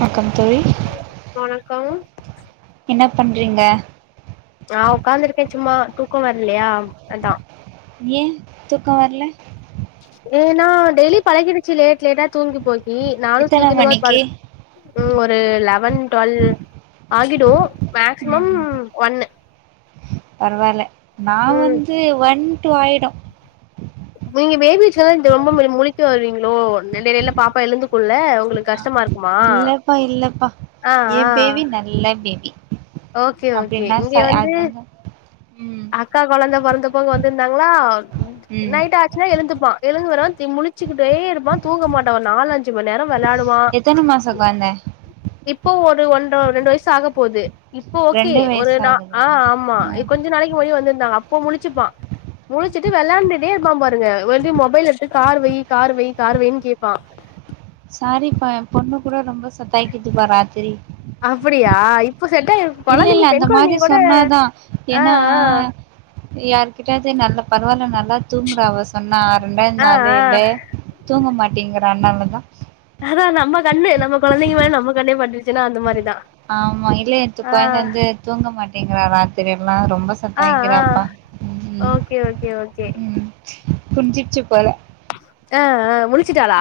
வக்கம் தோழி வணக்கம் என்னப் பண்றீங்க ஆ ஒக்காந்துருக்கே சும்மா தூக்கோ வர்லியா அதா ஏ தூக்கோ வர்ல ஏனா டெய்லி பழகிடுச்சி லேட் லேட்டா தூங்கி போகீ நானு எத்தன சீக்கிரமா மணிக்கு படு ம் ஒரு லெவன் டுவல் ஆகிடு மேக்சிமம் ஒன்னு பரவால நா ம் வந்து ஒன் டு ஆயிடு நீங்க பேபிச்செல ரொம்பமே முழிக்க வருவீங்ளோ நெடயில எடயில பாப்பா எழுந்துகுள்ள ஒங்குளுக் கஷ்டமாருக் இல்லப்பா இல்லப்பா ஏ ஆ பேபி நல்ல பேபி ஓகே ஓகே அப்டில்னா இங்க ச வந்து அது அந்த அக்கா கொழந்த பொறந்தபோ இங்க வந்துந்தாங்ளா ம் நைட்டாச்சுனா எழுந்துப்பா எழுந்து வருவாந்தி முழிச் ச்சிகிட்டே இருப்பா தூங்க மாட்டா ஒரு நாலஞ்சு மண் நேரோ வெளாடுவா எத்தன மாசோ கொழ்ந்த இப்ப ஒரு ஒன்ற ரெண்டு வயசாகபோது இப்ப ஓகே ரெண்டு ஒரு வயசு நா ஆகுதா அ ஆமா ஆ இப் கொஞ்ச நாளைகி முன்னாடி வந்துந்தாங்க அப்போ முழிச்சுப்பா முழிச்சிட்டு வெளாண்டுட்டே இப்பா பாருங்க வர்டி மொபைல் எடுத்து கார் வை கார் வை கார் வைன் கேப்பா சாரிப்பா எம்பொண்ணுகூட ரொம்ப சத்தாயிகித்துப்பா ராத்திரி அப்புடியா இப்ப செட்டாயிரு இல்ல இல்ல அந்த மாரி சொன்னாதா ஆ எனா யாருக்கிட்டியாது நல்லப் பரவால்ல நல்லாத் தூங்கறா அவச் சொன்னா ரெண்டாத் ஆ ஆ நாளே ஆ இல்ல தூங்க மாட்டேங்கிறா அன்னாலதா அதா நம்ம கண்ணு நம்ம கொழந்தைங்க மேல நம்ம கண்ணே பட்ருச்சினா அந்த மாரிதா ஆமா இல்ல நேத்து கொழந்த வந்து தூங்க மாட்டேங்கிறா ராத்திரியெல்லா ரொம்பச் ஆ ஆ சத்தாய்க்கிறாப்பா ம் ம் ஓகே ஓகே ஓகே. ம் புரிஞ்சிர்ச்சு போல அ அ முழிச்சிட்டாளா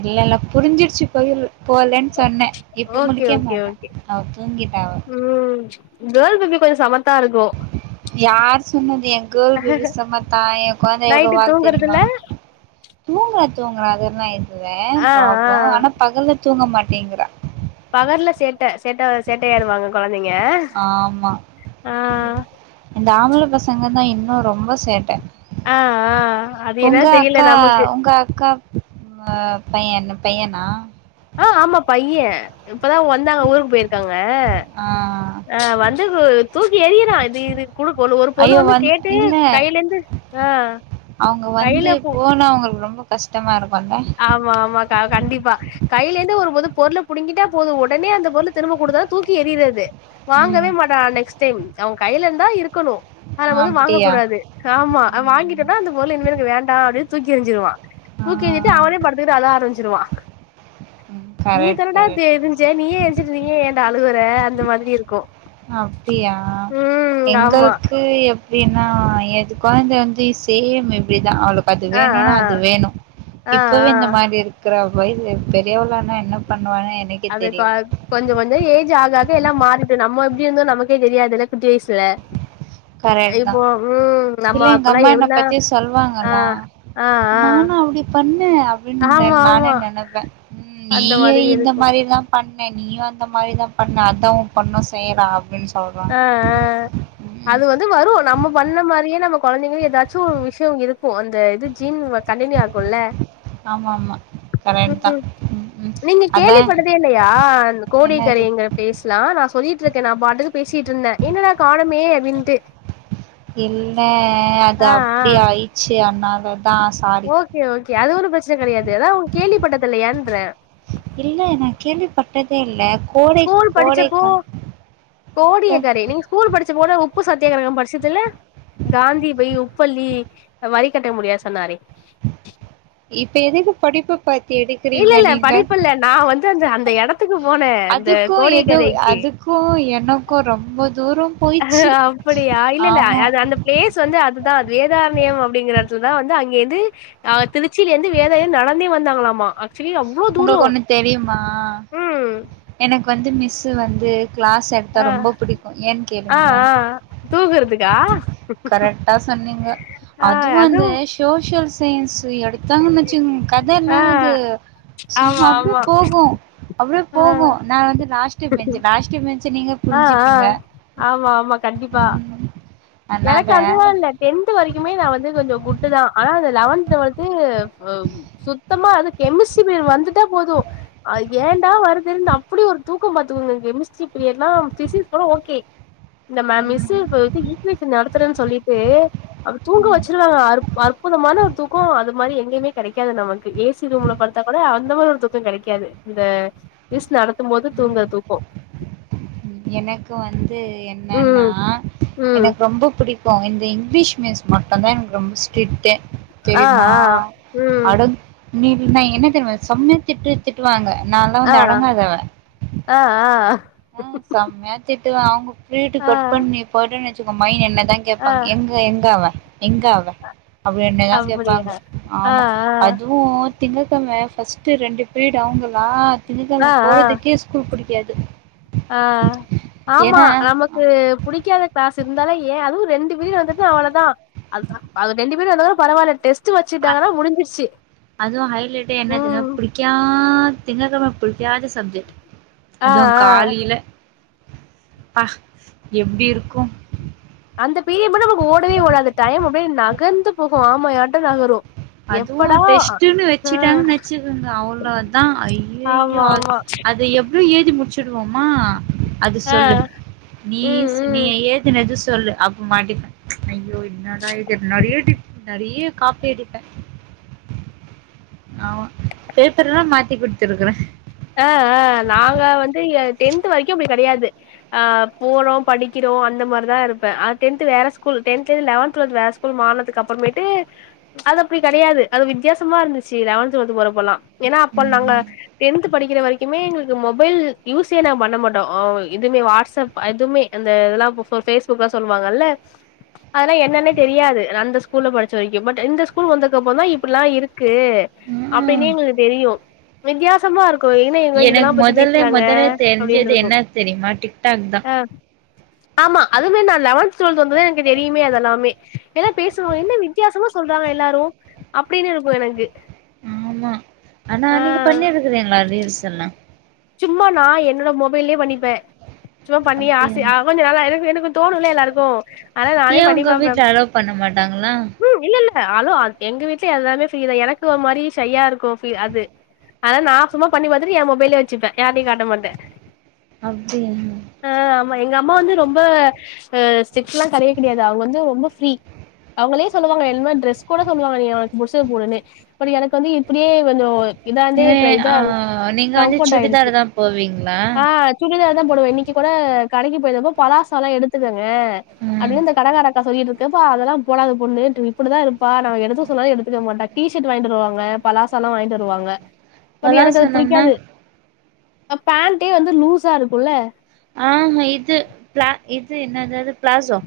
இல்லல்ல புரிஞ்சிருச்சு பொயில் போலன் சொன்ன இப்ப ஓகே முழிக்க ஓகே மாட்டா ஓகே. அவ தூங்கிட்டா அவ ம் கேர்ள் பேபி கொஞ்ச சமத்தா இருக்கு யார் சொன்னது எ கேர்ள் பேபி சமத்தா எ கொழந்த எவ்ளோ நைட்டு வால் தூங்குறதுல தெரிமா தூங்குறா தூங்குறா அதெல்லா இதுவே ஆ ஆ ப்ராப்ளம் ஆனா பகல்ல தூங்க மாட்டேங்றா பகல்ல சேட்ட சேட்ட சேட்டையாயிருவாங்க கொழந்தைங்க ஆமா அ இந்த ஆம்பள பசங்கதா இன்னு ரொம்ப சேட்ட ஆ அது ஒங்க என்னன் தெரியல அக்கா நமக்கு ஒங்க அக்கா ம் பையன்ன பையனா அ ஆமா பைய இப்பதா வந்தாங்க ஊருக் போயிருக்காங்க ஆ அ வந்து தூக்கி எறியிறா இது இது குடுக் ஒரு பொருளு ஐயோ வந்து வந் கேட்டு கைலேந்து அ அவுங்க வந்து போனா ஒங்குளுக்கு ரொம்ப கஷ்டமா இருக்குல்ல ஆமா ஆமாகா கண்டிப்பா கைலேந்து ஒருபோது பொருள புடுங்கிட்டா போது ஒடனே அந்த பொருள திரும்ப கொடுத்தாதா தூக்கி எறிறது வாங்கவே ம் மாட்டா நெக்ஸ்டைம் அவ கைலருந்தா இருக்கணு அதவந்து வாங்க அப்டியா கூடாது ஆமா ம் வாங்கிட்டம்னா அந்த பொருளு இனிமேலுக்கு வேண்டா அப்டின் தூக்கி எறிஞ்சிருவா ஆ தூக்கி எறிஞ்சிட் திடினு அழ ஆரம்பச்சிருவா ம் நீ கரெக்ட் தானடா கரெக்ட் வேணு நீயே எறிச்சிட்டு நீயே ஏண்டா அழுவற அந்த மாதிரி இருக்கு அப்டியா ம் ஆமா எங்கள்க்கு எப் டினா எது கொழந்தை வந்து சேம் பேபிதா அவ்ளுக் அது ஆ ஆ வேணுனா அது வேணு ஆ இப்பவே ஆ இந்த மாரி இருக் க்கறா பய்சு பெரியவளானா என்ன பண்ணுவானே எனக் அதுக்வாக் கொஞ்ச கொஞ்ச ஏஜ் ஆக ஆக எல்லா மாறிடு நம்ம எப்டிருந்தோ நமக்கே தெரியாதுல குட்டி வயுசுல இப்போ ம் நம்ம இப்பில்லா அப்பல்லா எங்கம்மா என்ன எவ்ள பத்தி ஆ சொல்வாங்களா ஆ ஆ நானா அப்டி பண்ண அப்டின் ஆமா நானே ஆமா நெனப்ப ம் அந்த நீயு மாதிரி இந்த இருக்கு மாரிதா பண்ண நீயு அந்த மாரிதா பண்ண அதா ஒம்பொண்ணு செய்றா அப்டின் அ அ அது வந்து வரு நம்ம பண்ண மாரியே நம்ம கொழந்தைங்களு எதாச்சு ஒரு விஷ்யோ இருக்கு அந்த இது ஜீன் வந் கண்டினியு ஆகுல்ல ஆமாமா ம் நீங்க கேள்விபட்டதே இல்லையா அந்த என்னது கோடியக்கரைங்கற பேஸ்லா நா சொல்லிட்டு இருக்கே நா பாட்டுக்கு பேசிட்டு இருந்த என்னடா காணமே அப்டின்ட்டு இல்ல அது ஆ ஆ அப்டி ஆயிச்சு அனால ஓகே ஓகே அது ஒன்னு பிரச்சன கிடையாது எதா உங்க கேள்விப்பட்டதில்லையான்ற இல்ல நா கேள்வி பட்டதே இல்ல கோடை ஸ்கூல் படிச்சப்போ கோடைக்கா கோடியக்கரை நீங்க ஸ்கூல் படிச்ச போது உப்பு சத்தியாகிரகம் படிச்சதில்ல காந்தி பய் உப்பள்ளி வரி கட்ட முடியாது சொன்னாரே இப்ப எதுக்கு படிப்பு ப இல்ல இல்ல படிப்பு இல்ல நா வந்து அந்த அந்த எடத்துக்கு போன இந்த கோடியக்கரைக்கு க்கு எனக்கு ரொம்ப தூரம் அஹ அப்படியா இல்லல்ல அது அந்த பிளேஸ் வந்து அதுதான் அது வேதாரனயம் அப்படிங்கறதுல தான் வந்து அங்கே இந்து ஆ தினுச்சியில இருந்து வேதய நடந்தே வந்தாங்களாமா ஆக்சுவலி அவ்வளோ உங்களுக்கு தூரம் ஒண்ணு தெரியுமா உம் எனக்கு வந்து மிஸ்ஸு வந்து கிளாஸ் எடுத்தா ஆ ரொம்ப பிடிக்கும் ஏன் ஆ கேளுங்களே ஆ தூங்குறதுக்கா கரெக்ட்டா சொன்னீங்க ஆ அதுவும் வந்த அதுவு சோஷியல் சயின்ஸ் எடுத்தாங்கன் வச்சுங் கதை ஆ இல்லது ஆமா சம் அப்படியே ஆமா போகும் அப்படியே ஆ போகும் நா வந்து last first bench last bench நீங்க ஆ ஆ புரிஞ்சுப்பீங்க ஆமா ஆமா கண்டிப்பா ம் அதனால எனக்கு அதுதான் இல்ல டென்த் வரைக்குமே நா வந்து கொஞ்சம் குண்டு தா ஆனா அந்த லெவன்ந்து வந்து சுத்தமா அது கெமிஸ்ட்ரி பிரியடு வந்துட்டா போதும் அ ஏடா வருதுன்னு அப்படி ஒரு தூக்கம் பாத்துக்கோங்க கெமிஸ்ட்ரி பீரியட் எல்லாம் பிசிக்ஸ் கூட ஓகே ந மா மிஸ் ம் இப்போதிக் நடத்துறேன் சொல்லிட்டு அப்டி தூங்க ம் ம். வச்சிருவாங்க அற்புதமான ஒரு தூக்கொ மக்ஷ அது மாரி எங்கயுமே கிடைக்காது நமக்கு ஏசி ரூம்ல படுத்தா கூட அந்த மாரி ஒரு தூக்கம் கிடைக்காது இந்த மிஸ் நடத்தும் போது தூங்கர தூக்கம் எனக்கு வந்து என்னன்னா ம் ம் எனக்கு ரொம்ப பிடிக்கும் இந்த இங்கிலீஷ் மிஸ் மட்டும்தான் எங்ளுக் ரொம்ப ஸ்ட்ரிக்டு ஆ தெரியுமா ஆ ம் அட மீறி நா என்ன தெரியும செம்மையா திட்டு திட்டுவாங்க நான்லா ஆ வந்து அடங்காதவ [inaudible] ஆ ஆ செம்மயா திட்டுவ அவுங் பீரிட் ஆ கட் ஆ பண்ணி போய்ட்ட வச்சுக்கோ மை என்ன தா ஆ கேட்பாங்க எங்க எங்க அவ எங்க அவ அப்டின்ட்டு தா கேட்பாங்க அப்டியா ஆ ஆமா அதுவும் திங்கக்கிழம ஃபர்ஸ்ட் ரெண்டு பீரிட் அவங்களா ஆ ஆ திங்கக்கிழம ஆ போறதுக்கே ஸ்கூல் பிடிக்காது ஆ ஆமா நமக் ஆ, கு புடிக்காத கிளாஸ் இருந்தாலே ஏன் அதுவும் ரெண்டு பீரிட் வந்துட்டுனா அவ்ளோதா அதுதா அது ரெண்டு பீரிட் வந்தாலா பரவால்ல டெஸ் ட்டு வச்சுட்டாங்கன்னா முடிஞ்சிருச்சு உம் க்யா திங்கக்கிழம பிடிக்காத சப்ஜெக்ட் ஆ அதுவும் ஆ காலையில ப்பா எப்டி இருக்கும் அந்த பீரிட் மட்டும் நமக்கு ஓடவே ஓடாது டைம் அப்டியே நகர்ந்து போகும் ஆமா [unintelligible] லா வரும் அதுவும் டெஸ்ட்டுன்னு வச்சுட்டாங்கு வச்சுக்கங்க அவ்ளவுதா ஆமா ஐயோ ஆமா அது எ [inaudible] எழுதி முடிச்சுடுவோமா அது ஆ சொல்லு நீ ம் செ ம் நீயே எழுது சொல்லு அப்போ மாட்டிப்ப ஐயோ என்னட இது நிறைய வாட்டி நிறைய காப்பி அடி [inaudible] ஆமா பேப்பர் எல்லாம் மாத்தி குடுத்துருக்குறேன் அ அ நாங்க வந்து டென்த் வரைக்கும் அப்டி கிடையாது ஆ போரோ படிக்கிறோ அந்த மாரிதா இருப்ப அ டென்த் வேற ஸ்கூல் டென்த் லெவன்த்லருந்து வேற ஸு கூல் மாறனதுக்கு அப்புறமேட்டு அது அப்டி கிடையாது அது வித்தியாசமா இருந்துச்சு லெவன்த் டுவெல்த் போறப்பலா ஏன்னா அப்போ நாங்க ம் டென்த் படிக்கிற வரைக்குமே எங்களுக்கு மொபைல் யூஸே நா பண்ண மாட்டோம் ஆ எதுமே வாட்ஸ்அப் அ எதுவுமே அந்த இதெல்லாம் ஃபோ ஃபேஸ்புக்லாம் சொல்லுவாங்கல்ல அதெல்லாம் என்னன்னே தெரியாது அந்த ஸ்கூல்ல படிச்ச வரைக்கும் பட் இந்த ஸ்கூல் வந்ததுக்கு அப்புறம் தா இப்டி எல்லாம் இருக்கு அப்படின்னே ம். எங்களுக்கு தெரியும் வித்தியாசமா இரு க்கு ஏன்ன எங்க எனக்கு இதெல்லாம் பத்தி மொதல்ல பேசுறாங்க மொதல்ல அப்டினு தெரிஞ்சது இருக்கும் என்ன தெரியுமா டிக்டாக் தா ஆ ஆமா அதுமே நா லெவன்த் டுவெல்த் வந்து தா எனக்கு தெரியுமே அதெல்லாமே எல்லா பேசுவாங்க என்ன நீ வித்தியாசமா சொல்றாங்க எல்லாரு அப்டின்னு இருக்கு எனக்கு ஆமா ஆனா ஆ நீங்க பண்ணி இருக்குறீங்களா ரீல்ஸ் எல்லா சும்மா நா என்னோட மொபைல்லயே பண்ணிப்பே சும்மா பண்ணி அப்டியா ஆசயா கொஞ்ச நாளா எனக்கு எனக்கு தோணுல எல்லார்ருக்கு ஏ உங்க வீட்ல அலோ பண்ண மாட்டாங்ளா இல்லல்ல ஆளோ அ எங்க வீட்ல எல்லாமே ஃப்ரீதா எனக்கு ஒரு மாரி சய்யா இருக்கு ப் அது அத நா சும்மா பண்ணி பாத்துட்டு எ மொபைலே வெச்சுப்பே யார்ட்டியு காட்ட மாட்டே அப்டியா அ ஆமா எங்க அம்மா வந்து ரொம்ப ஸ்ட்ரிக்ட்ல்லா கெடையவே கெடையாது அவுங்க வந்து ரொம்ப ஃப்ரீ அவுங்களே சொல்லுவாங்க [unintelligible] டிரெஸ் கூட சொல்லுவாங்க நீ உனக்கு புடிச்சது போடுன்னு பட் எனக்கு வந்து இப்படியே கொஞ்சோ இதாந்தே இது இப்ற ஆ இதா நீங்க வந்து சுடிதார் தா போவீங்ளா அ சுடிதார் தா போடுவே இன்னைக்கு கூட கடைக்கு போய் இருந்தப்ப பலாசல எடுத்துக்கங்க ம் அப்டினு இந்த கடகார க்கா சொல்லிட்டு இருக்கப்ப அதெல்லா போடாது பொண்ணு இப்டிதா இருப்பா நா எடுக்க சொன்னாலு எடுத்துக்க மாட்டா டீஷர்ட் வாய்ண்டுவருவாங்க பலாசாலா வாய்ண்டு வருவாங்க பட் எனக்கு அது பலாசனம்னா புடிக்காது பேண்டே வந்து லூஸா இருக்குல்ல ஆ ஆ இது ப இது என்னதது ப்ளாசோ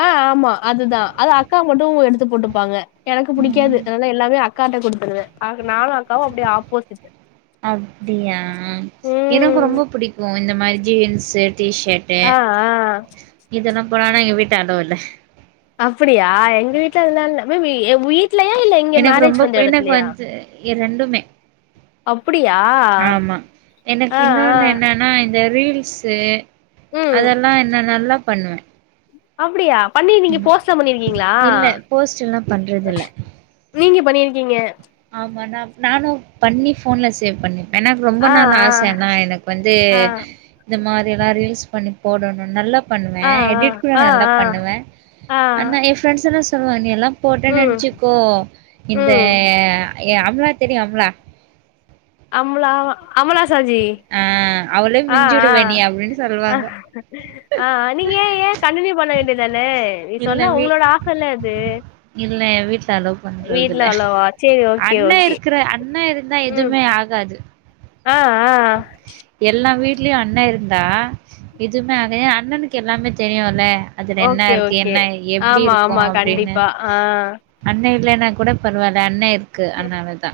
ஆ ஆமா அதுதா அது அக்கா மட்டு எடுத்து போட்டுப்பாங்க எனக்கு புடிக்காது ம் அதனால எல்லாமே அக்காட்ட குடுத்துருவே ஆக நானு அக்காவு அப்டியே ஆப்போசிட்டு அப்டியா எனக்கு ம் ரொம்ப புடிக்கு இந்த மாரி ஜீன்ஸு டிஷர்ட் டு ஆ ஆ இதுன போறன எங்க வீட்டாண்டவுட்ல்ல அப்படியா எங்க வீட்ல அதலா இல்ல மே பி எ உயி எனக்கு ரொம்ப எனக்கு வந்து ரெண்டுமே அப்டியா ஆமா ஆ எனக்கு ஆ இன்னொன்னு என்னன்னா இந்த ரீல்ஸ் ஸு ம் அதெல்லா என்ன நல்லா பண்ணுவே அப்படியா பண்ணி நீங்க ஆமா போஸ்ட்லா பண்ணிருக்கீங்ளா இல்ல போஸ்ட் எல்லா பண்றது இல்ல நீங்க பண்ணிருக்கீங்க ஆமா நா நானு பண்ணி ஃபோன்ல சேவ் பண்ணே எனக்கு ரொம்ப ஆ நாள் ஆச என்ன எனக்கு வந்து ஆ இந்த மாரி எல்லா ரீல்ஸ் பண்ணி போடணுன் நல்லா பண்ணுவே ஆ ஆ எடிட் கூட ஆ ஆ நல்லா பண்ணுவே ஆ ஆ ஆனா இப் ப்ரெண்ட்ஸ் எல்லா சொல்லுவாங்க நீ எல்லா போட்டே ம் நெனைச்சிக்கோ இந்த ம் எ அம்லா தெரியு அம்லா ஆம்லா ஆமா அமலா சாஜி ஆ அவளே அ அ மிஞ்சிடுவ நீ அப்டின்னு அ சொல்லுவாங்க அ நீங்க ஏ ஏ கண்டினியூ பண்ண வேண்டிய தானே நீ சொன்னா இல்லவே உங்களோட ஆசல்ல எது இல்ல எ வீட்ல அலோவ் பண்றது இல்ல அவ்ளவா சேரி ஓகே அண்ண ஓகே இருக்கற அண்ண இரு ந்தா எதுமே ஆகாது ஆ அ எல்லா வீட்லயு அண்ண இருந்தா எதுமே ஆக அண்ணனுக்கு எல்லாமே தெரியுல்ல அதுல என்ன ஓகே இருக்கு ஓகே என்ன எப்டி ஆமா இருக்கு ஆமா அப்டீனு கண்டிப்பா ஆ அண்ண இல்லைன்னா கூட பரவால்ல அண்ண இருக்கு அனாலதா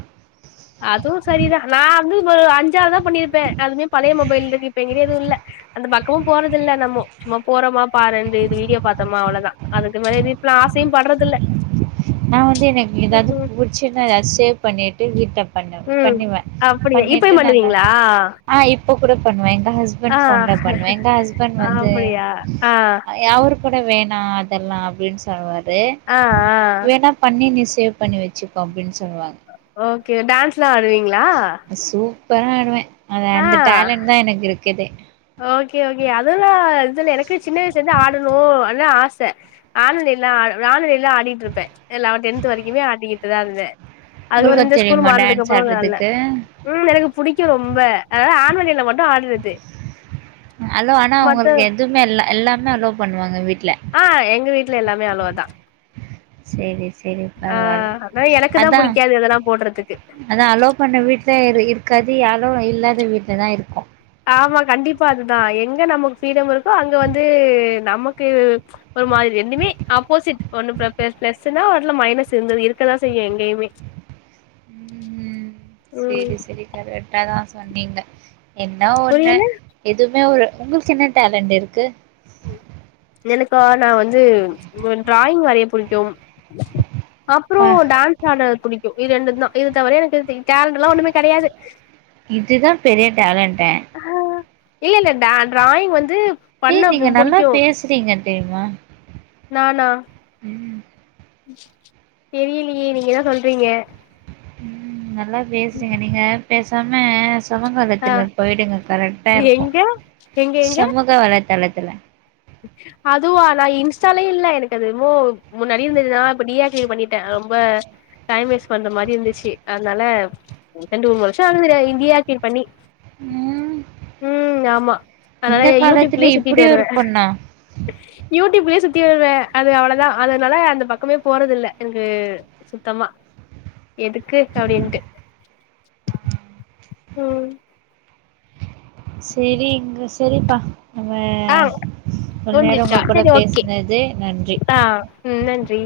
அது சரிதா நா வந்து இப்ப ஒரு அஞ்சாவதுதா பண்ணிருப்பே அதுமே பழைய மொபைல்லருக்கு இப்ப எங்கிட்ட எதுவு இல்ல அந்த பக்கமா போறதில்ல நம்மொ சும்மா போறோமா பாருந்து வீடியோ பாத்தோமா அவ்ளோதா அதுக்கு மேல இப்பலா ஆசையு படுறது இல்ல நா வந்து எனக்கு ஏதாது புடிச்சு சின்னதா ஏதாது சேவ் பண்ணிட்டு வீட்ட பண்ண ம் பண்ணுவே அப்டியா இப்பயு பண்ணிட்டு நாங்க பண்ணுவீங்களா ஆ இப்ப கூட பண்ணுவே எங்க ஹஸ் ஆ பண்ட் போன்ல பண்ணுவே எங்க ஹஸ்பண்ட் வந்து அப்டியா ஆ ய அவரு கூட வேணா அதெல்லா அப்படின் சொல்வாரு ஆ ஆ வேணா பண்ணி நீ சேவ் பண்ணி வச்சுக்கோ அப்படின் சொல்லுவாங்க ஓகே டான்ஸ்ல்லா ஆடுவீங்களா சூப்பரா ஆடுவே அது ஆ அந்த டேலண்ட் தா எனக்குருக்குதே ஓகே ஓகே அதெல்லா இதுல எனக்குமே சின்ன வயசுலருந்தே ஆடணு அதுதா ஆச அனுவல்டேலா அனுவல்டேலா ஆடிட்டுருப்பே எல்லா டென்த் வரைக்குமே ஆடிக்கிட்டுதா இருந்தே அதுப்புறோ உங்களுக்கு இந்த ஸ்கூல் தெரியுமா மாறனதுக்கு டான்ஸ் அப்புறோ ஆட்ல ஆடுறதுக்கு ம் எனக்கு பிடிக்கு ரொம்ப அதாது ஆன்வல்டேல மட்டு ஆடுறது அலோ ஆனா மத்த உங்களுக்கு எதுமே இல்ல எல்லாமே அலோ பண்ணுவாங்க வீட்ல ஆ எங்க வீட்ல எல்லாமே அலோ தா செரி செரி பரவால்ல ஆனா எனக்கு தா அதா புடிக்காது இதெல்லா போடுறதுக்கு அதா அலோ பண்ண வீட்ல இரு இருக்காது அலோ இல்லாத வீட்லதா இருக்கு ஆமா கண்டிப்பா அதுதா எங்க நமக்கு ஃப்ரீடம் இருக்கோ அங்க வந்து நமக்கு ஒரு மாரி ரெண்டுமே ஆப்போசிட் ஒன்னு ப்ள ப்ள ப்ளஸ்னா ஒன்னுல மைனஸ் இருந்து இருக்கதா செய்யு எங்கயுமே [unintelligible] ம் ம் சேரி சேரி கரெக்டாதா சொன்னீங்க என்ன ஒன்னு புரியல எதுமே ஒரு உங்களுக் என்ன டேலண்ட் இருக்கு எனக்கா நா வந்து வ டிராயிங் வரைய புடிக்கும் அப்புறோ ப்பா டான்ஸ் ஆட பிடிக்கு இது ரெண்டுதா இது தவிர எனக்கு டேலண்ட்லா ஒன்னுமே கெடயாது இதுதா பெரிய டேலண்டே ஹா இல்லல்ல டா டிராயிங் வந்து டீ பண்ண பு நீங்க நல்லா புடிக்கு பேசுறீங்க தெரிமா நானா ம் தெரியலியே நீங்க தா சொல்றீங்க ம் நல்லா பேசுறீங்க நீங்க பேசாம சமூக ஆ வளத்தில போயிடுங்க கரெக்டா இருக்கு எங்க எங்க எங்க சமூக வலைதளத்துல அதுவா நா இன்ஸ்டாலயு இல்ல எனக்கு அது எமோ முன்னாடி இருந்ததுதா இப்ப டி ஆக்டிவேட் பண்ணிட்டே ரொம்ப டைம் வேஸ்ட் பண்ற மாரி இருந்துச்சு அத்னால ரெண்டு மூனு வர்ஸோ ஆகுது டீ ஆக்டிவேட் பண்ணி ம் ம் ஆமா அதனால இந்த காலத்துல யூடியூப்குளே சுத்திட்டு இப்டி ஒரு வருவே பொண்ணா யூடியூப்லே சுத்தி வருவே அது அவ்ளதா அதனால அந்த பக்கமே போறதில்ல என்க்கு சுத்தமா எதுக்கு அப்டின்ட்டு ம் சேரிங்க சேரிப்பா நம்ம ஆ இவ்ளோ நேரோ உங்க முடிஞ்சிச்சா கூட சரி ஓகே பேசுனது நன்றி ஆ ம் நன்றி